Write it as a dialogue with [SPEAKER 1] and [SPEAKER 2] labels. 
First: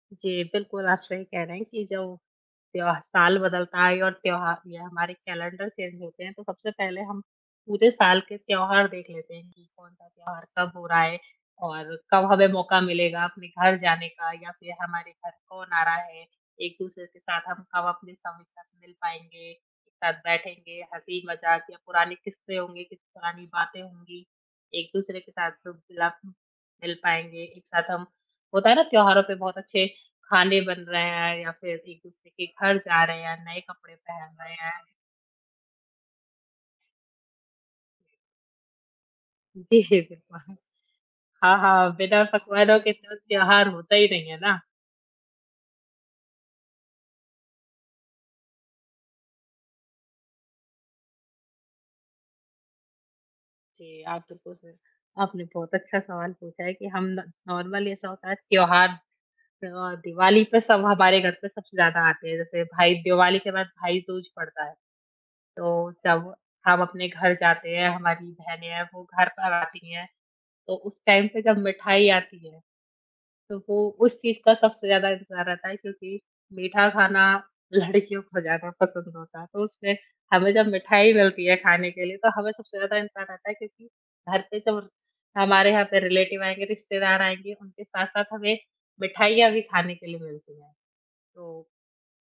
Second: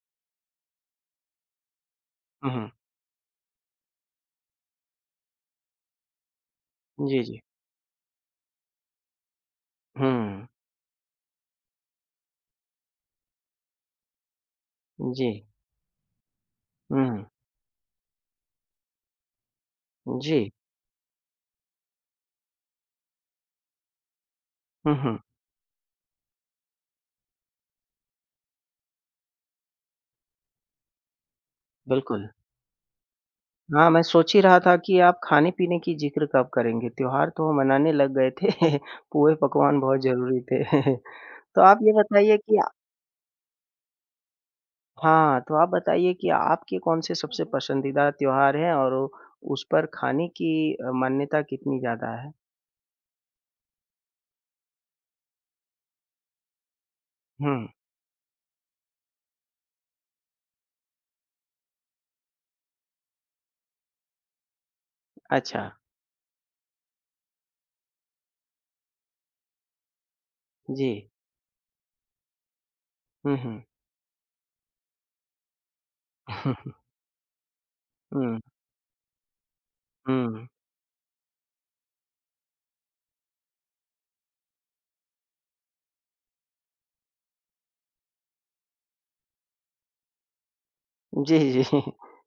[SPEAKER 1] जी, बिल्कुल, आप सही कह रहे हैं कि जो
[SPEAKER 2] हुँ, हुँ।
[SPEAKER 1] त्य जब साल बदलता है और त्योहार या हमारे कैलेंडर चेंज होते हैं तो सबसे पहले हम
[SPEAKER 2] जी, जी।
[SPEAKER 1] पूरे साल के त्योहार देख लेते हैं कि कौन-सा त्योहार
[SPEAKER 2] हुँ।
[SPEAKER 1] कब हो रहा है और कब हमें मौका मिलेगा अपने घर जाने का या फिर हमारे
[SPEAKER 2] जी।
[SPEAKER 1] घर कौन आ रहा है। एक-दूसरे
[SPEAKER 2] हुँ,
[SPEAKER 1] के
[SPEAKER 2] हुँ।
[SPEAKER 1] साथ हम कब अपने [unintelligible] साथ मिल पाएँगे, एक साथ
[SPEAKER 2] उ, जी।
[SPEAKER 1] बैठेंगे, हँसी-मज़ाक या पुरानी किस्से होंगे, कि पुरानी बातें होंगी,
[SPEAKER 2] हुँ,
[SPEAKER 1] एक-दूसरे
[SPEAKER 2] हुँ।
[SPEAKER 1] के साथ [unintelligible] मिल पाएँगे। एक साथ हम होता है ना त्योहारों पर बहुत अच्छे खाने बन रहे हैं या फिर
[SPEAKER 2] बिल्कुल।
[SPEAKER 1] एक-दूसरे के घर जा रहे हैं या नए
[SPEAKER 2] हाँ,
[SPEAKER 1] कपड़े
[SPEAKER 2] मैं सोच
[SPEAKER 1] पहन
[SPEAKER 2] ही
[SPEAKER 1] रहे
[SPEAKER 2] रहा था
[SPEAKER 1] हैं।
[SPEAKER 2] कि आप खाने-पीने की ज़िक्र कब करेंगे, त्योहार तो मनाने लग गए थे, पुए-पकवान
[SPEAKER 1] जी, जी,
[SPEAKER 2] बहुत ज़रूरी
[SPEAKER 1] बिल्कुल।
[SPEAKER 2] थे।
[SPEAKER 1] हाँ,
[SPEAKER 2] तो आप ये
[SPEAKER 1] हाँ, बिना
[SPEAKER 2] बताइए कि अ
[SPEAKER 1] पकवानों के त्योहार होता ही नहीं है ना।
[SPEAKER 2] हाँ, तो आप बताइए कि आपके कौन-से सबसे पसंदीदा त्योहार हैं और उस पर खाने की अ, मान्यता कितनी ज़्यादा है?
[SPEAKER 1] जी, आप बिल्कुल सही आपने बहुत अच्छा सवाल पूछा है कि हम न
[SPEAKER 2] हुँ।
[SPEAKER 1] नॉर्मली ऐसा होता है त्योहार, अ, दिवाली पे सब हमारे घर पे सबसे ज़्यादा आते हैं, जैसे भाई दिवाली के बाद भाई-दूज पड़ता है।
[SPEAKER 2] अच्छा।
[SPEAKER 1] तो जब हम अपने घर जाते हैं, हमारी बहनें हैं, वो घर पर आती हैं तो उस
[SPEAKER 2] जी।
[SPEAKER 1] टाइम पे जब मिठाई आती है,
[SPEAKER 2] हुँ,
[SPEAKER 1] तो
[SPEAKER 2] हुँ।
[SPEAKER 1] वो उस चीज़ का सबसे ज़्यादा इंतज़ार रहता है क्योंकि मीठा खाना लड़कियों
[SPEAKER 2] हुँ।
[SPEAKER 1] को ज़्यादा पसंद होता है। तो उसमें
[SPEAKER 2] हुँ।
[SPEAKER 1] हमें जब मिठाई मिलती है खाने के लिए तो हमें सबसे ज़्यादा इंतज़ार रहता है क्योंकि घर पे जब हमारे यहाँ पे रिलेटिव आएँगे, रिश्तेदार आएँगे, उनके साथ-साथ हमें मिठाइयाँ भी खाने के लिए मिलती हैं।
[SPEAKER 2] जी,
[SPEAKER 1] तो
[SPEAKER 2] जी।